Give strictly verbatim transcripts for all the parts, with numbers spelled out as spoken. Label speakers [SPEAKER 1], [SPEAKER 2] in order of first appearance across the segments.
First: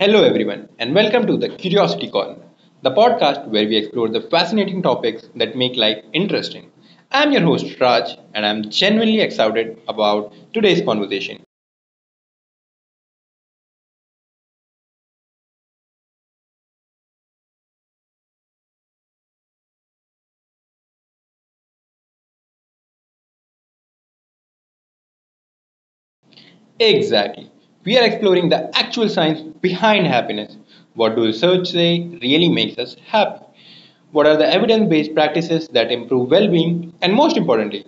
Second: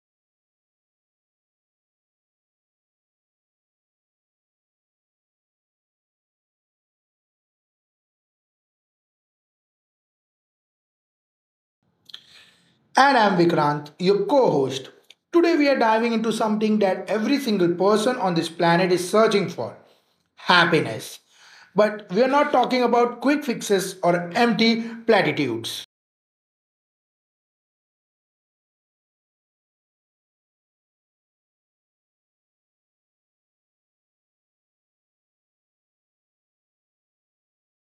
[SPEAKER 1] Hello, everyone, and welcome to the Curiosity Corner, the podcast where we explore the fascinating topics that make life interesting. I'm your host, Raj, and I'm genuinely excited about today's conversation.
[SPEAKER 2] And I'm Vikrant, your co host. Today we are diving into something that every single person on this planet is searching for happiness. But we are not talking about quick fixes or empty platitudes.
[SPEAKER 1] Exactly. We are exploring the actual science behind happiness. What do research say really makes us happy? What are the evidence based practices that improve well being? And most importantly,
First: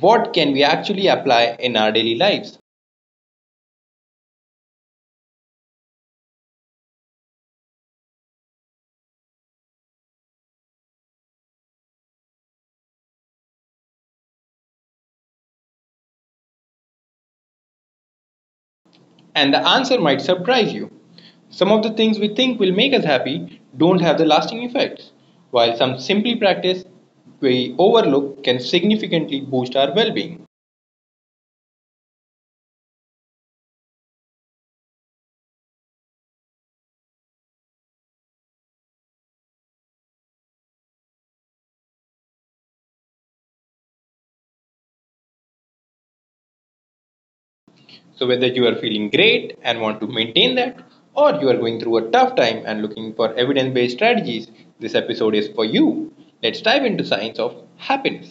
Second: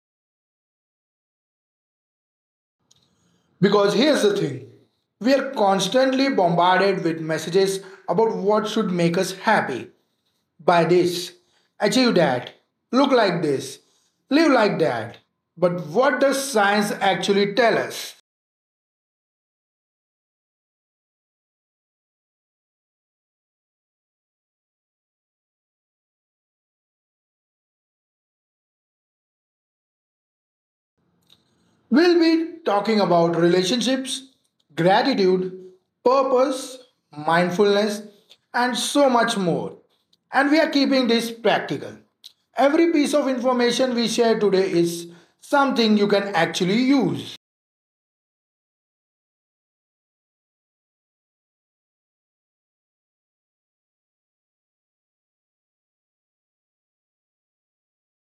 [SPEAKER 1] what can we actually apply in our daily lives?
[SPEAKER 2] Because here's the thing we are constantly bombarded with messages about what should make us happy. Buy this, achieve that, look like this, live like that. But what does science actually tell us?
[SPEAKER 1] And the answer might surprise you. Some of the things we think will make us happy don't have the lasting effects, while some simply practice we overlook can significantly boost our well being.
[SPEAKER 2] We'll be talking about relationships, gratitude, purpose, mindfulness, and so much more. And we are keeping this practical. Every piece of information we share today is something you can actually use.
[SPEAKER 1] So, whether you are feeling great and want to maintain that, or you are going through a tough time and looking for evidence based strategies, this episode is for you. Let's dive into science of happiness.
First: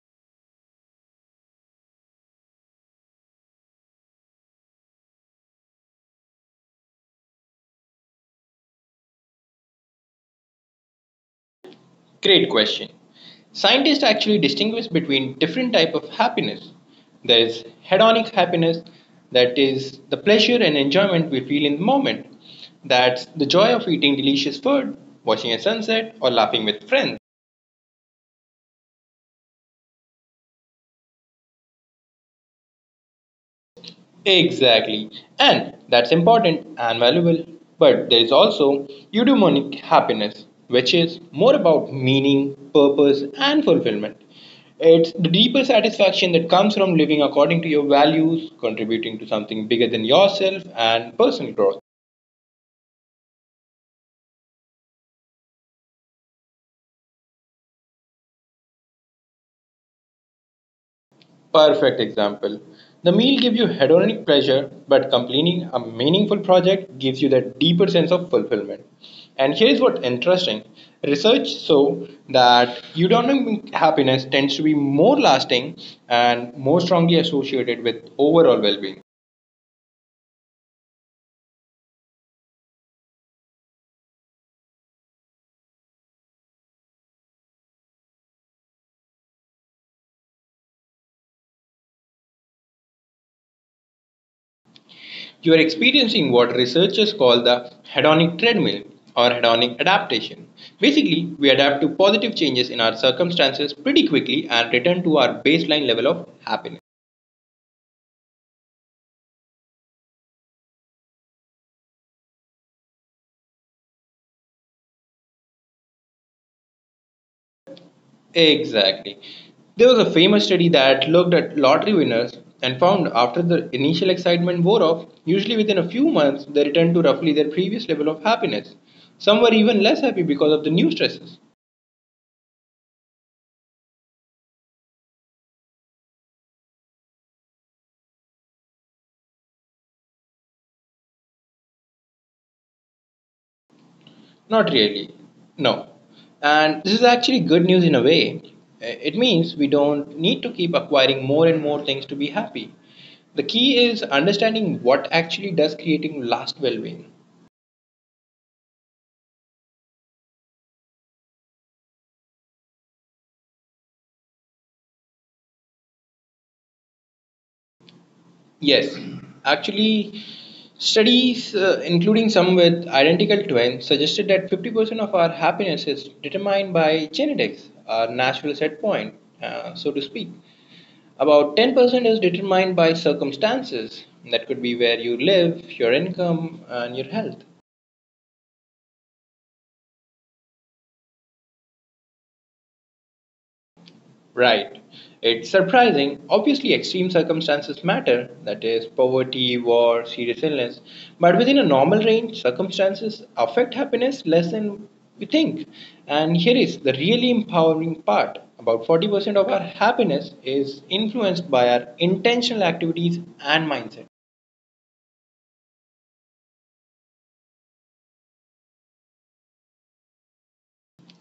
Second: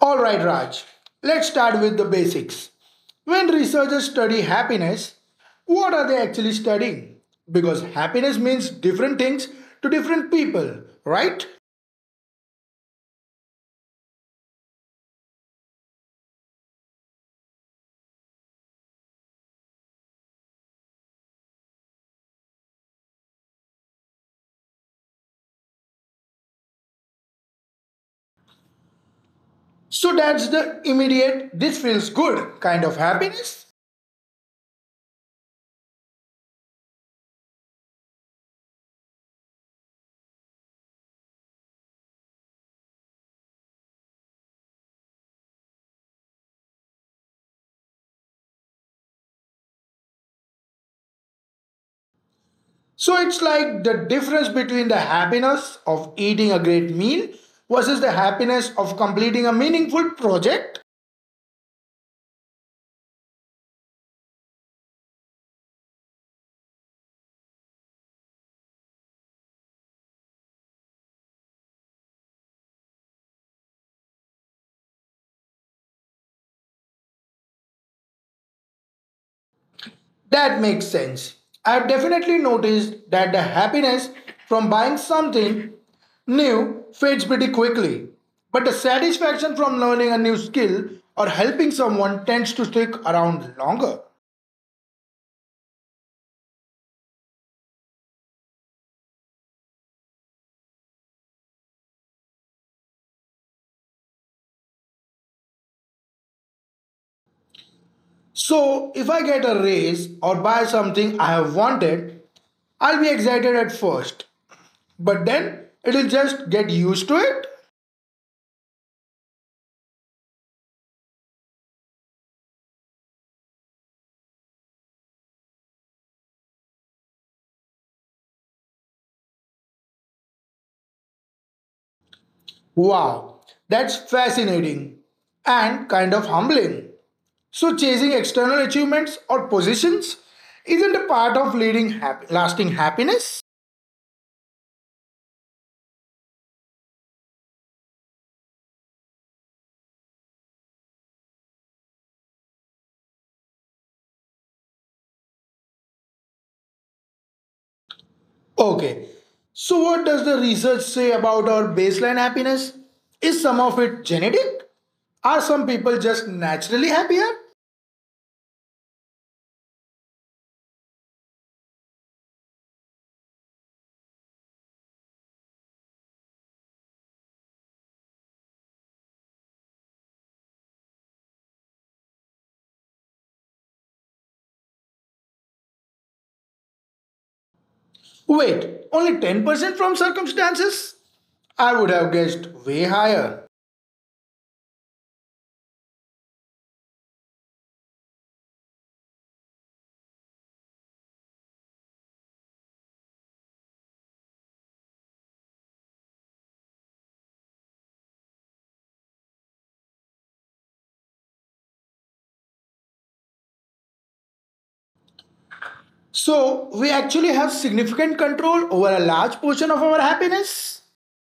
[SPEAKER 2] All right, Raj, let's start with the basics. When researchers study happiness, what are they actually studying? Because happiness means different things to different people, right?
[SPEAKER 1] Great question. Scientists actually distinguish between different type of happiness. There is hedonic happiness, that is the pleasure and enjoyment we feel in the moment. That's the joy of eating delicious food, watching a sunset, or laughing with friends.
[SPEAKER 2] So that's the immediate, this feels good kind of happiness.
[SPEAKER 1] Exactly. And that's important and valuable. But there is also eudaimonic happiness, which is more about meaning, purpose, and fulfillment. It's the deeper satisfaction that comes from living according to your values, contributing to something bigger than yourself, and personal growth.
[SPEAKER 2] So it's like the difference between the happiness of eating a great meal versus the happiness of completing a meaningful project.
[SPEAKER 1] Perfect example. The meal gives you hedonic pleasure, but completing a meaningful project gives you that deeper sense of fulfillment. And here's what's interesting research show that eudaimonic happiness tends to be more lasting and more strongly associated with overall well being.
[SPEAKER 2] That makes sense. I've definitely noticed that the happiness from buying something new fades pretty quickly, but the satisfaction from learning a new skill or helping someone tends to stick around longer.
[SPEAKER 1] You are experiencing what researchers call the hedonic treadmill or hedonic adaptation. Basically, we adapt to positive changes in our circumstances pretty quickly and return to our baseline level of happiness.
[SPEAKER 2] So, if I get a raise or buy something I have wanted, I'll be excited at first, but then it'll just get used to it.
[SPEAKER 1] Exactly. There was a famous study that looked at lottery winners and found after the initial excitement wore off, usually within a few months, they returned to roughly their previous level of happiness. Some were even less happy because of the new stresses.
[SPEAKER 2] Wow, that's fascinating and kind of humbling. So, chasing external achievements or positions isn't a part of leading happy, lasting happiness?
[SPEAKER 1] Not really. No. And this is actually good news in a way. Eh, It means we don't need to keep acquiring more and more things to be happy. The key is understanding what actually does creating last well being.
[SPEAKER 2] Okay, so what does the research say about our baseline happiness? Is some of it genetic? Are some people just naturally happier?
[SPEAKER 1] Yes, actually, studies, uh, including some with identical twins, suggested that fifty percent of our happiness is determined by genetics, our natural set point, uh, so to speak. About ten percent is determined by circumstances. That could be where you live, your income, and your health.
[SPEAKER 2] Wait, only ten percent from circumstances? I would have guessed way higher.
[SPEAKER 1] Right. It's surprising. Obviously, extreme circumstances matter that is, poverty, war, serious illness. But within a normal range, circumstances affect happiness less than we think. And here is the really empowering part about forty percent of our happiness is influenced by our intentional activities and mindset.
[SPEAKER 2] So, we actually have significant control over a large portion of our happiness?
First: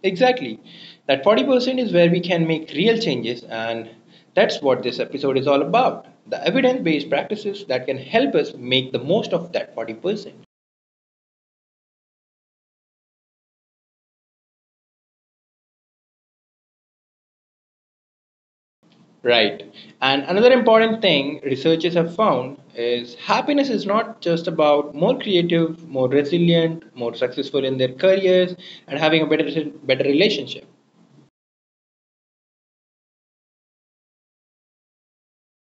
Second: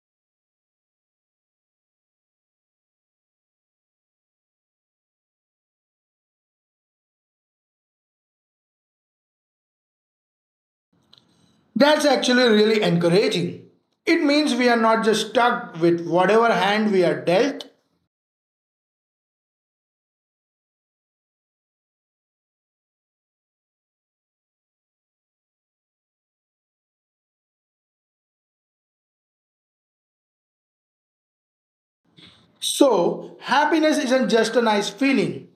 [SPEAKER 1] Exactly. That forty percent is where we can make real changes, and that's what this episode is all about the evidence based practices that can help us make the most of that forty percent.
[SPEAKER 2] That's actually really encouraging. It means we are not just stuck with whatever hand we are dealt.
[SPEAKER 1] Right. And another important thing researchers have found is happiness is not just about more creative, more resilient, more successful in their careers, and having a better, better relationship.
[SPEAKER 2] So, happiness isn't just a nice feeling,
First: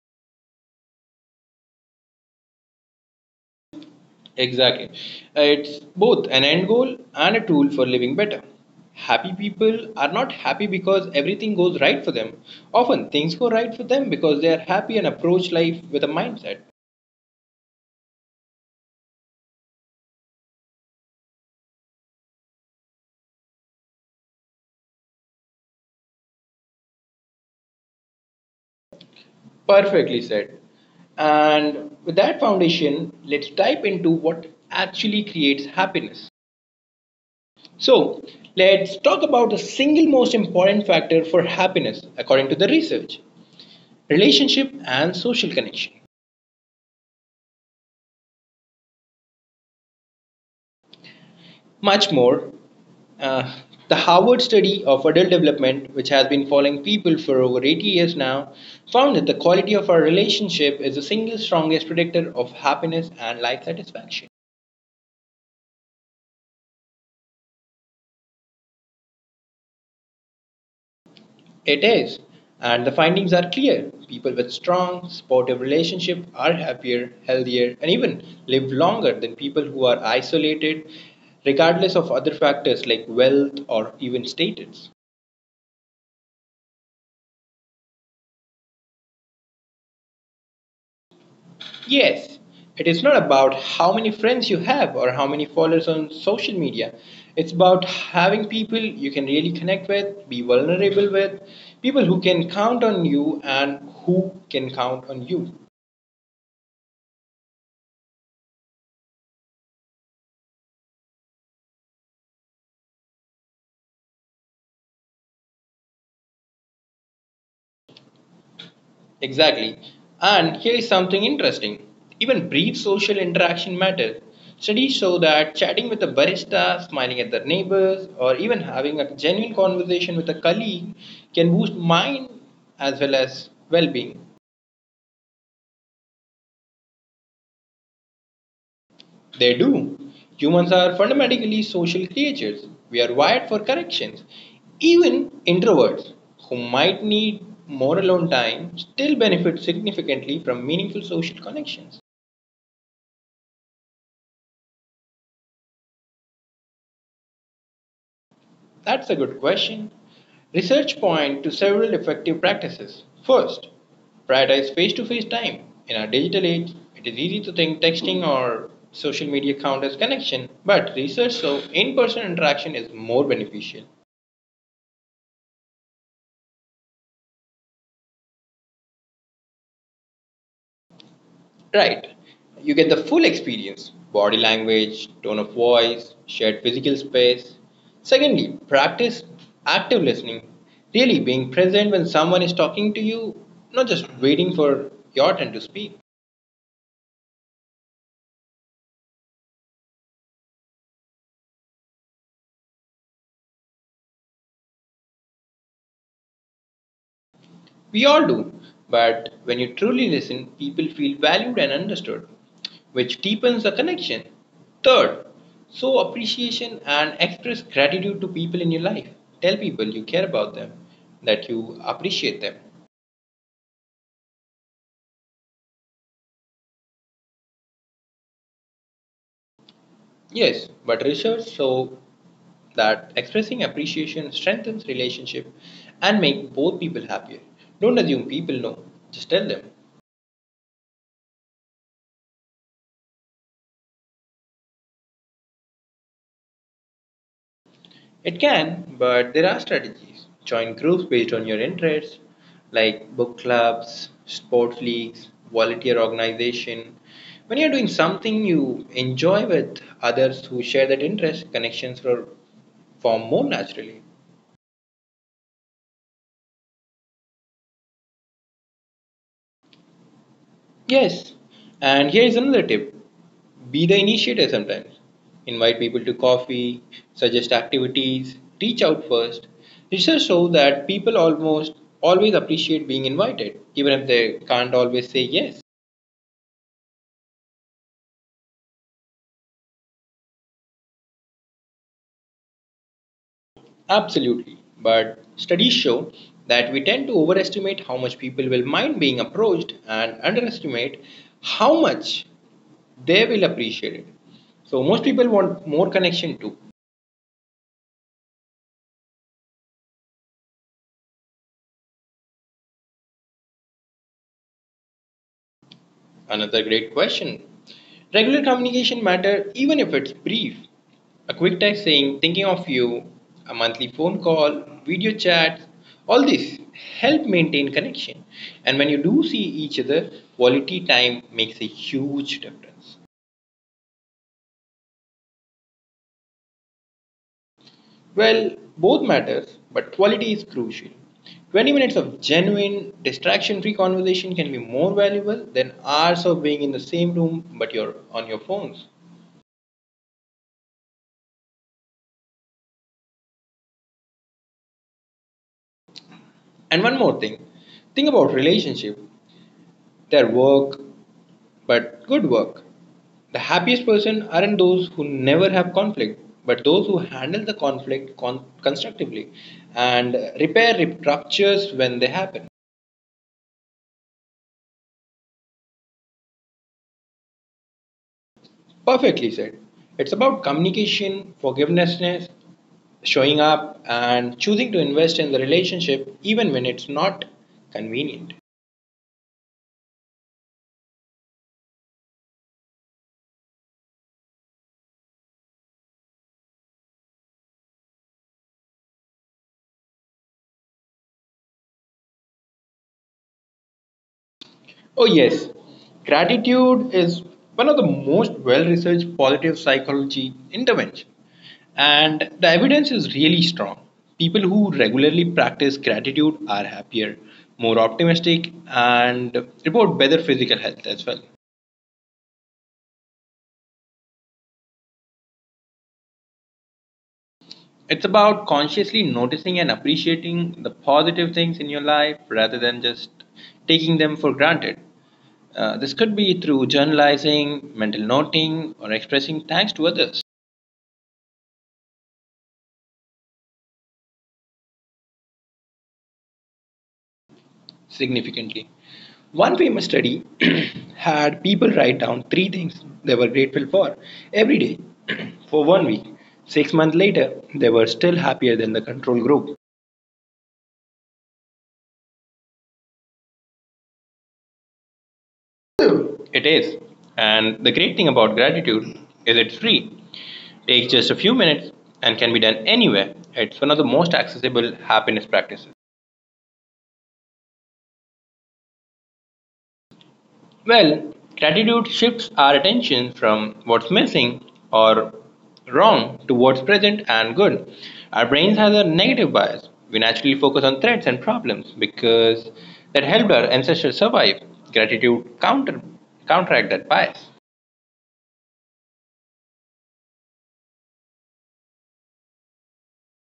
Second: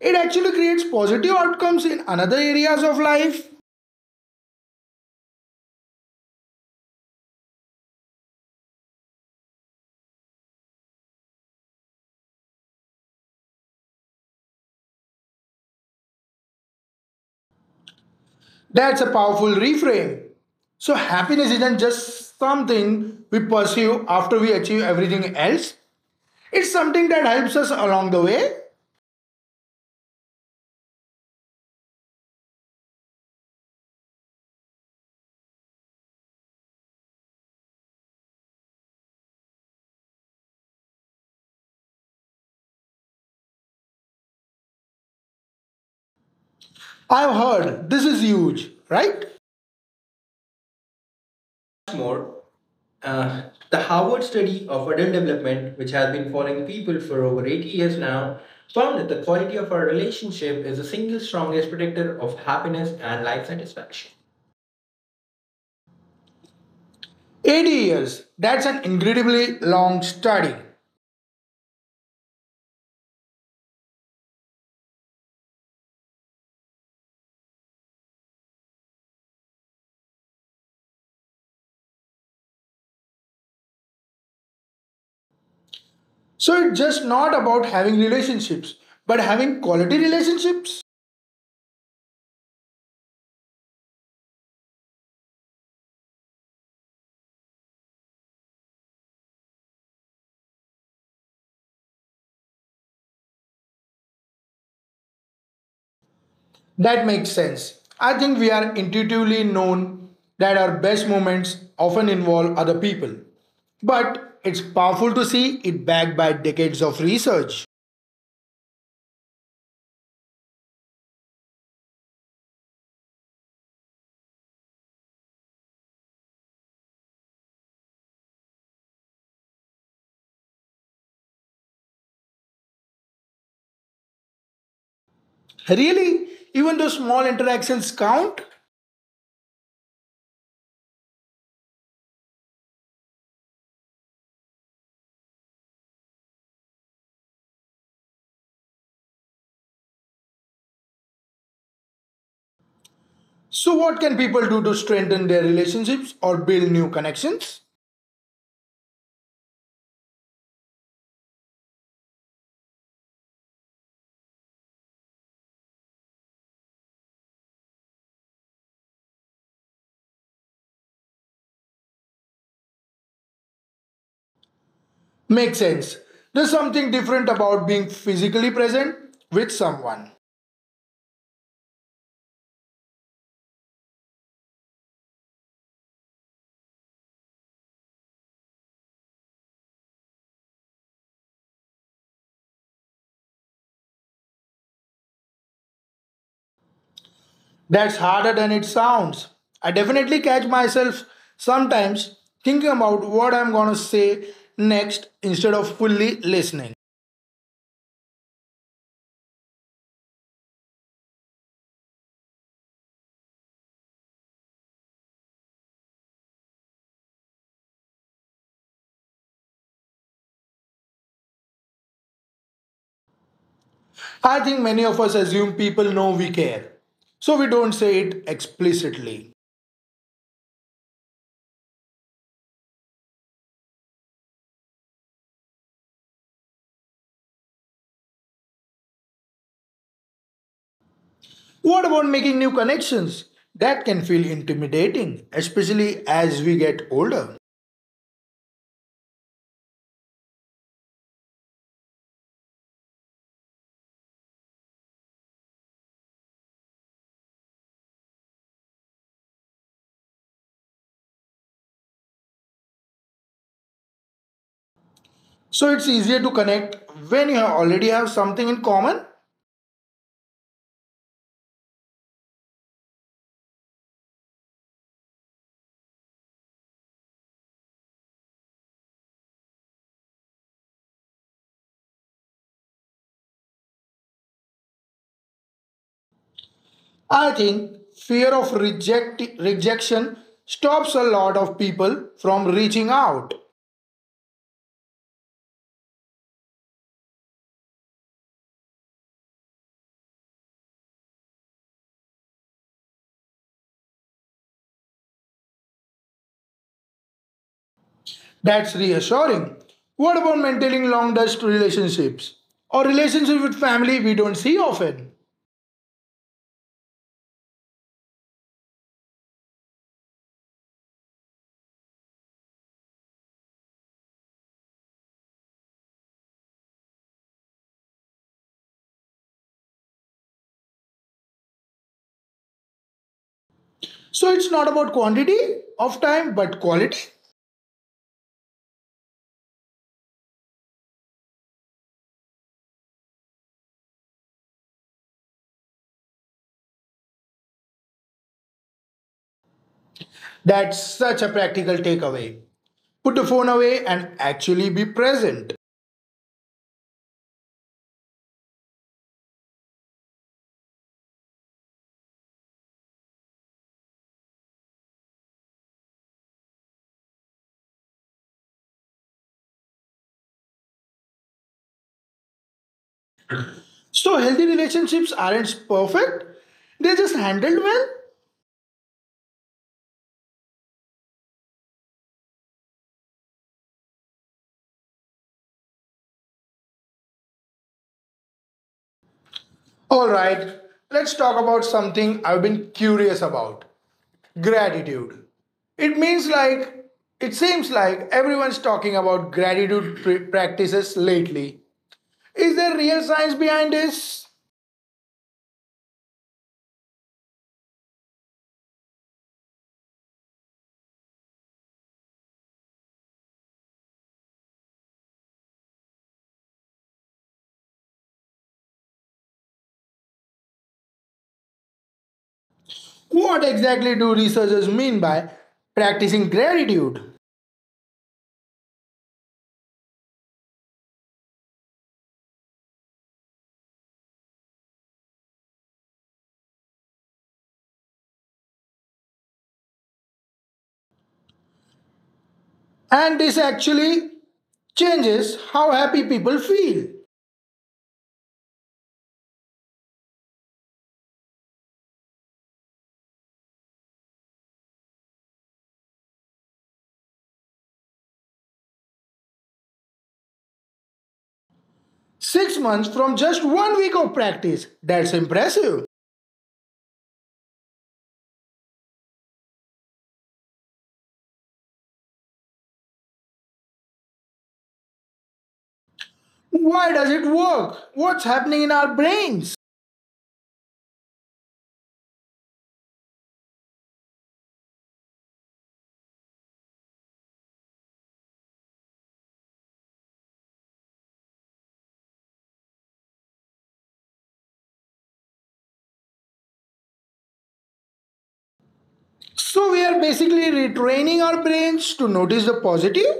[SPEAKER 2] it actually creates positive outcomes in other areas of life.
[SPEAKER 1] Exactly. Uh, It's both an end goal and a tool for living better. Happy people are not happy because everything goes right for them. Often things go right for them because they are happy and approach life with a mindset.
[SPEAKER 2] That's a powerful reframe. So, happiness isn't just something we pursue after we achieve everything else, it's something that helps us along the way.
[SPEAKER 1] Perfectly said. And with that foundation, let's dive into what actually creates happiness. So, let's talk about the single most important factor for happiness according to the research relationship and social connection.
[SPEAKER 2] I've heard this is huge, right?
[SPEAKER 1] Much
[SPEAKER 2] More,
[SPEAKER 1] more.
[SPEAKER 2] uh,
[SPEAKER 1] Uh,
[SPEAKER 2] the
[SPEAKER 1] the
[SPEAKER 2] Harvard
[SPEAKER 1] Harvard
[SPEAKER 2] study
[SPEAKER 1] study
[SPEAKER 2] of
[SPEAKER 1] of
[SPEAKER 2] adult
[SPEAKER 1] adult
[SPEAKER 2] development,
[SPEAKER 1] development,
[SPEAKER 2] which
[SPEAKER 1] which
[SPEAKER 2] has
[SPEAKER 1] has
[SPEAKER 2] been
[SPEAKER 1] been
[SPEAKER 2] following
[SPEAKER 1] following
[SPEAKER 2] people
[SPEAKER 1] people
[SPEAKER 2] for
[SPEAKER 1] for
[SPEAKER 2] over
[SPEAKER 1] over
[SPEAKER 2] eighty
[SPEAKER 1] eighty
[SPEAKER 2] years
[SPEAKER 1] years
[SPEAKER 2] now,
[SPEAKER 1] now,
[SPEAKER 2] found that
[SPEAKER 1] found that
[SPEAKER 2] the
[SPEAKER 1] the
[SPEAKER 2] quality
[SPEAKER 1] quality
[SPEAKER 2] of our
[SPEAKER 1] of our
[SPEAKER 2] relationship is
[SPEAKER 1] relationship
[SPEAKER 2] the
[SPEAKER 1] is the
[SPEAKER 2] single
[SPEAKER 1] single
[SPEAKER 2] strongest
[SPEAKER 1] strongest
[SPEAKER 2] predictor
[SPEAKER 1] predictor
[SPEAKER 2] of
[SPEAKER 1] of
[SPEAKER 2] happiness
[SPEAKER 1] happiness
[SPEAKER 2] and
[SPEAKER 1] and
[SPEAKER 2] life
[SPEAKER 1] life
[SPEAKER 2] satisfaction.
[SPEAKER 1] satisfaction.
[SPEAKER 2] eighty years. That's an incredibly long study.
[SPEAKER 1] It is, and the findings are clear. People with strong, supportive relationships are happier, healthier, and even live longer than people who are isolated, regardless of other factors like wealth or even status.
[SPEAKER 2] So it's just not about having relationships, but having quality relationships?
[SPEAKER 1] Yes, it is not about how many friends you have or how many followers on social media. It's about having people you can really connect with, be vulnerable with, people who can count on you and who can count on you.
[SPEAKER 2] That makes sense. I think we are intuitively known that our best moments often involve other people. But it's powerful to see it backed by decades of research.
[SPEAKER 1] Exactly. And here is something interesting. Even brief social interaction matters. Studies show that chatting with a barista, smiling at their neighbors, or even having a genuine conversation with a colleague can boost mind as well as well being.
[SPEAKER 2] Really? Even though small interactions count?
[SPEAKER 1] They do. Humans are fundamentally social creatures. We are wired for corrections. Even introverts who might need more alone time still benefit significantly from meaningful social connections.
[SPEAKER 2] So, what can people do to strengthen their relationships or build new connections?
[SPEAKER 1] That's a good question. Research point to several effective practices. First, prioritize face-to-face time. In our digital age, it is easy to think texting or social media count as connection, but research shows in-person interaction is more beneficial.
[SPEAKER 2] Makes sense. There's something different about being physically present with someone.
[SPEAKER 1] Right. You get the full experience body language, tone of voice, shared physical space. Secondly, practice active listening, really being present when someone is talking to you, not just waiting for your turn to speak.
[SPEAKER 2] That's harder than it sounds. I definitely catch myself sometimes thinking about what I'm gonna say next instead of fully listening.
[SPEAKER 1] We all do, but when you truly listen, people feel valued and understood, which deepens the connection. Third, show appreciation and express gratitude to people in your life. Tell people you care about them, that you appreciate them.
[SPEAKER 2] I think many of us assume people know we care, so we don't say it explicitly.
[SPEAKER 1] Yes, but research shows that expressing appreciation strengthens relationship and make both people happier. Don't assume people know, just tell them.
[SPEAKER 2] What about making new connections? That can feel intimidating, especially as we get older.
[SPEAKER 1] It can, but there are strategies. Join groups based on your interests, like book clubs, sports leagues, volunteer organization. When you're doing something you enjoy with others who share that interest, connections are form more naturally.
[SPEAKER 2] So it's easier to connect when you already have something in common?
[SPEAKER 1] Yes, and here is another tip be the initiator sometimes. Invite people to coffee, suggest activities, reach out first. Research shows that people almost always appreciate being invited, even if they can't always say yes.
[SPEAKER 2] I think fear of reject rejection stops a lot of people from reaching out.
[SPEAKER 1] Absolutely, but studies show that we tend to overestimate how much people will mind being approached and underestimate how much they will appreciate it. So most people want more connection too.
[SPEAKER 2] That's reassuring. What about maintaining long distance relationships or relationships with family we don't see often?
[SPEAKER 1] Another great question. Regular communication matter even if it's brief. A quick text saying thinking of you, a monthly phone call, video chats, all this help maintain connection. And when you do see each other, quality time makes a huge difference.
[SPEAKER 2] So it's not about quantity of time but quality.
[SPEAKER 1] Well, both matters, but quality is crucial. twenty minutes of genuine, distraction free conversation can be more valuable than hours of being in the same room but you're on your phones.
[SPEAKER 2] That's such a practical takeaway. Put the phone away and actually be present.
[SPEAKER 1] And one more thing, think about relationship, their work, but good work. The happiest person aren't those who never have conflict, but those who handle the conflict con- constructively and repair rip- ruptures when they happen.
[SPEAKER 2] So healthy relationships aren't perfect, they're just handled well.
[SPEAKER 1] Perfectly said. It's about communication, forgiveness, showing up, and choosing to invest in the relationship even when it's not convenient.
[SPEAKER 2] All right, let's talk about something I've been curious about gratitude. It means like, it seems like everyone's talking about gratitude practices lately. Is there real science behind this?
[SPEAKER 1] Oh, yes. Gratitude is one of the most well researched positive psychology intervention, and the evidence is really strong. People who regularly practice gratitude are happier, more optimistic, and report better physical health as well.
[SPEAKER 2] What exactly do researchers mean by practicing gratitude?
[SPEAKER 1] It's about consciously noticing and appreciating the positive things in your life rather than just taking them for granted. Uh, this could be through journalizing, mental noting, or expressing thanks to others
[SPEAKER 2] And this actually changes how happy people feel.
[SPEAKER 1] significantly. One famous study had people write down three things they were grateful for every day for one week. Six months later, they were still happier than the control group.
[SPEAKER 2] Six months from just one week of practice. That's impressive.
[SPEAKER 1] It is. And the great thing about gratitude is it's free. Takes just a few minutes and can be done anywhere. It's one of the most accessible happiness practices.
[SPEAKER 2] Why does it work? What's happening in our brains?
[SPEAKER 1] Well, gratitude shifts our attention from what's missing or wrong to what's present and good. Our brains has a negative bias. We naturally focus on threats and problems because that helped our ancestors survive. Gratitude counter counteract that bias.
[SPEAKER 2] So we are basically retraining our brains to notice the positive.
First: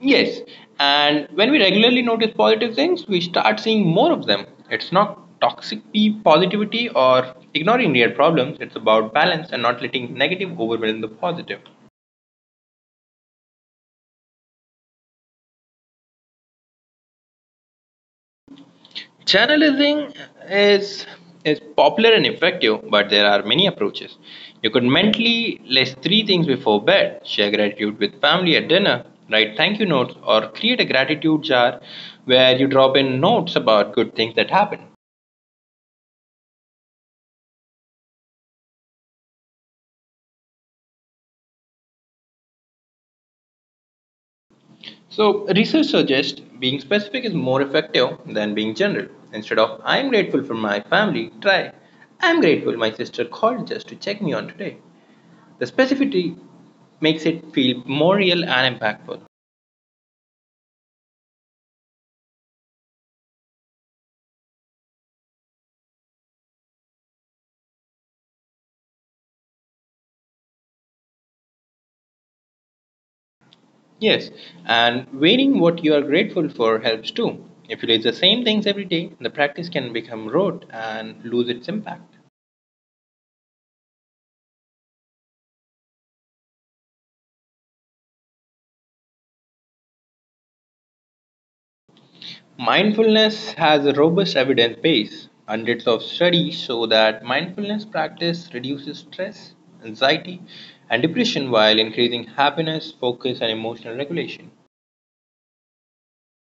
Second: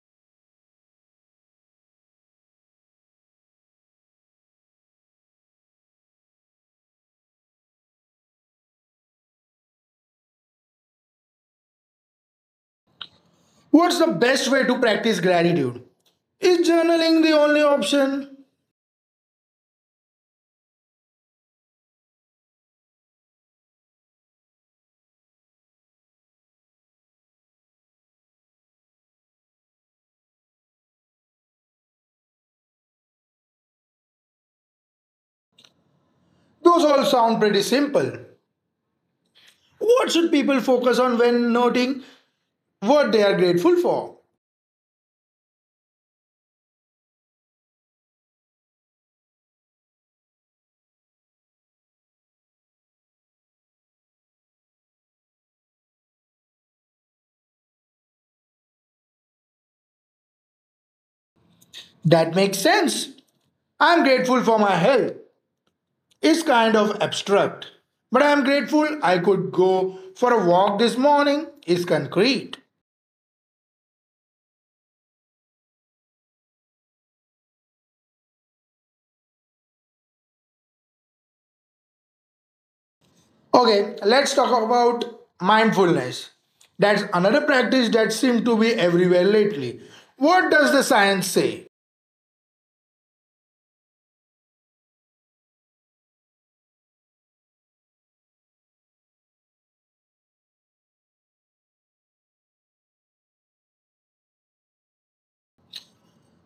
[SPEAKER 1] Yes, and when we regularly notice positive things, we start seeing more of them. It's not toxic p- positivity or ignoring real problems, it's about balance and not letting negative overwhelm the positive.
[SPEAKER 2] What's the best way to practice gratitude? Is journaling the only option?
[SPEAKER 1] Journalism is is popular and effective, but there are many approaches. You could mentally list three things before bed, share gratitude with family at dinner, write thank you notes, or create a gratitude jar where you drop in notes about good things that happen.
[SPEAKER 2] Those all sound pretty simple. What should people focus on when noting what they are grateful for?
[SPEAKER 1] So research suggests being specific is more effective than being general. Instead of I'm grateful for my family, try I'm grateful my sister called just to check me on today. The specificity makes it feel more real and impactful.
[SPEAKER 2] That makes sense. I'm grateful for my health. It's kind of abstract. But I'm grateful I could go for a walk this morning. It's concrete.
[SPEAKER 1] Yes, and weighing what you are grateful for helps too. If you do the same things every day, the practice can become rote and lose its impact.
[SPEAKER 2] Okay, let's talk about mindfulness. That's another practice that seems to be everywhere lately. What does the science say?
[SPEAKER 1] Mindfulness has a robust evidence base. Hundreds of studies show that mindfulness practice reduces stress, anxiety, and depression while increasing happiness, focus, and emotional regulation.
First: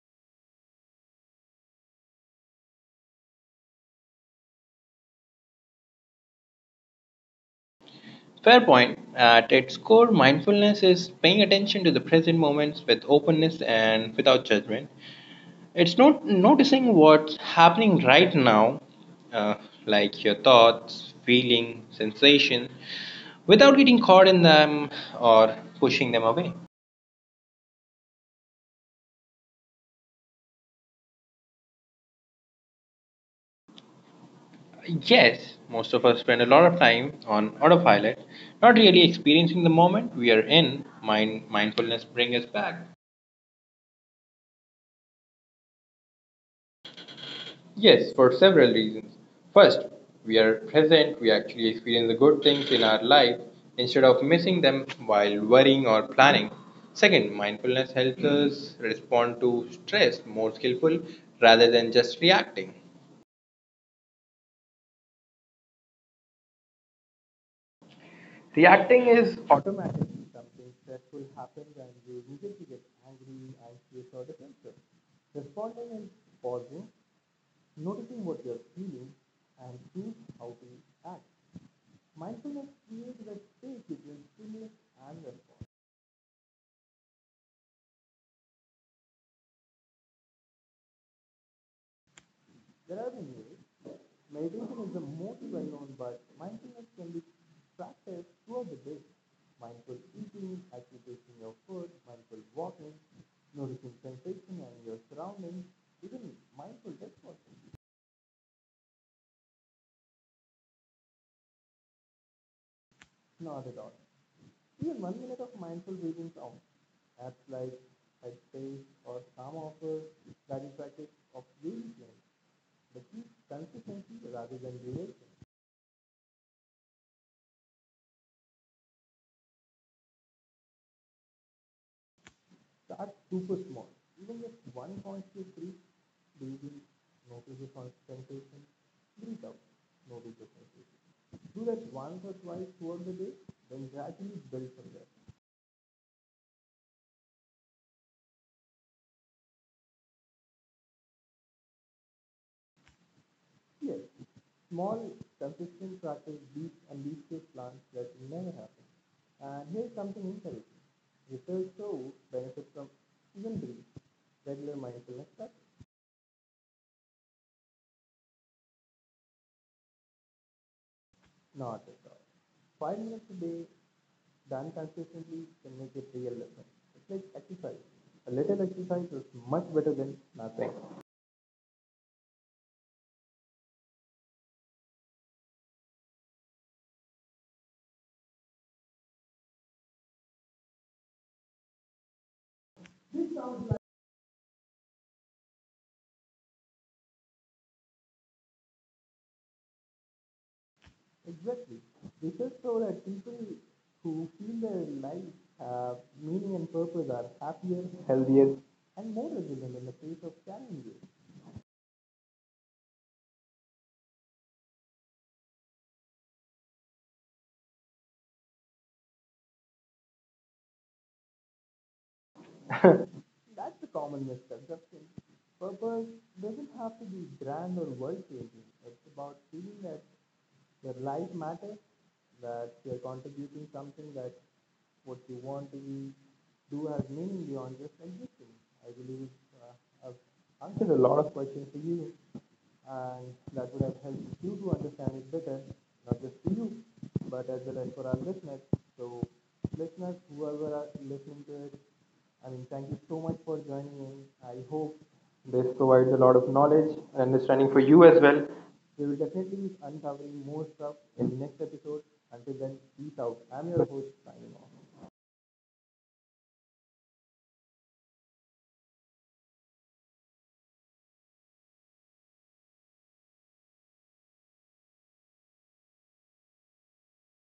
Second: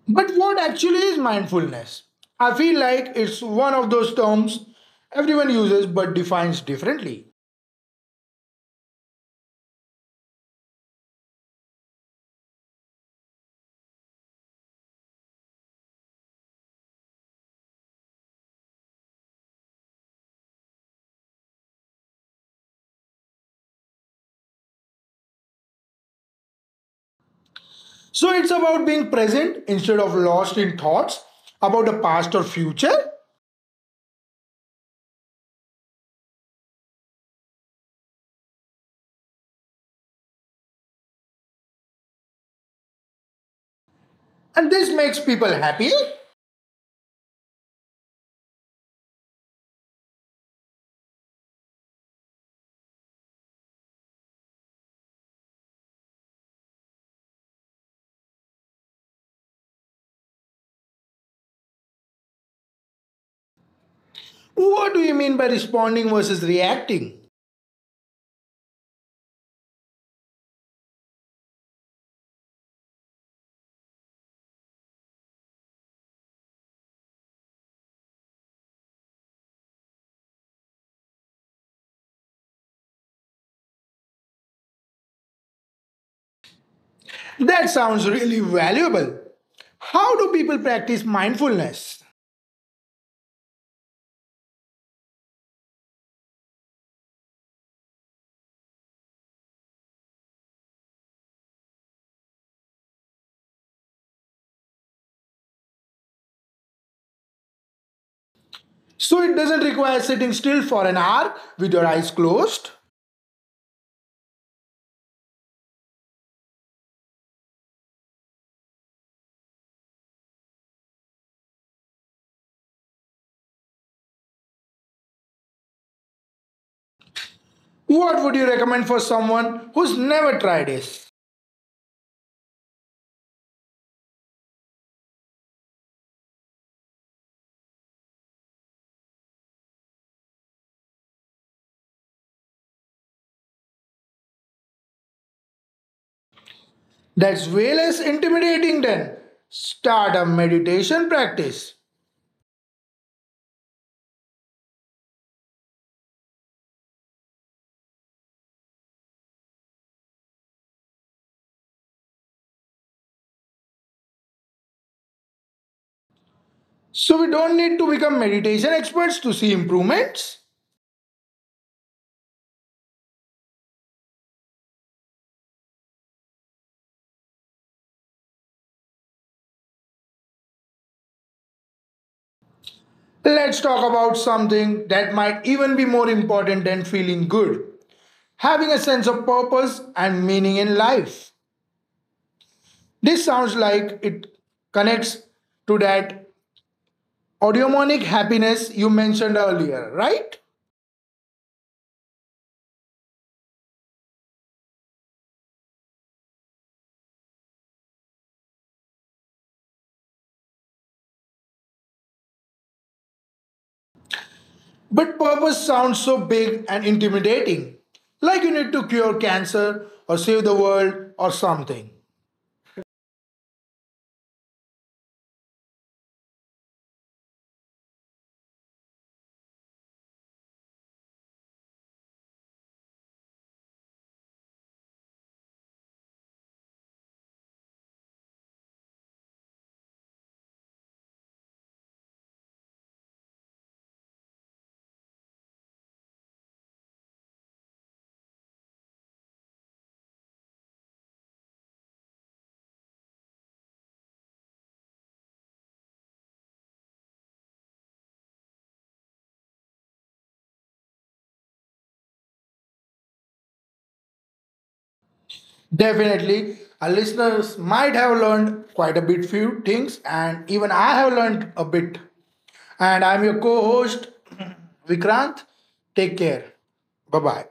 [SPEAKER 2] But what actually is mindfulness? I feel like it's one of those terms everyone uses but defines differently.
[SPEAKER 1] Fair point. At its core, mindfulness is paying attention to the present moments with openness and without judgment. It's not noticing what's happening right now, uh, like your thoughts, feeling, sensations, without getting caught in them or pushing them away.
[SPEAKER 2] So it's about being present instead of lost in thoughts about the past or future,
[SPEAKER 1] Yes, most of us spend a lot of time on autopilot, not really experiencing the moment we are in. Mind mindfulness brings us back.
[SPEAKER 2] and this makes people happy.
[SPEAKER 1] Yes, for several reasons. First, we are present, we actually experience the good things in our life instead of missing them while worrying or planning. Second, mindfulness helps us respond to stress more skillful rather than just reacting.
[SPEAKER 2] What do you mean by responding versus reacting?
[SPEAKER 1] Reacting is
[SPEAKER 2] That sounds really valuable. How do people practice mindfulness? So it doesn't require sitting still for an hour with your eyes closed. What would you recommend for someone who's never tried this? That's way less intimidating than start a meditation practice. So we don't need to become meditation experts to see improvements. Let's talk about something that might even be more important than feeling good having a sense of purpose and meaning in life. This sounds like it connects to that eudaimonic happiness you mentioned earlier, right? But purpose sounds so big and intimidating, like you need to cure cancer or save the world or something. Definitely, our listeners might have learned quite a bit few things, and even I have learned a bit. And I'm your co-host, Vikrant. Take care. Bye bye.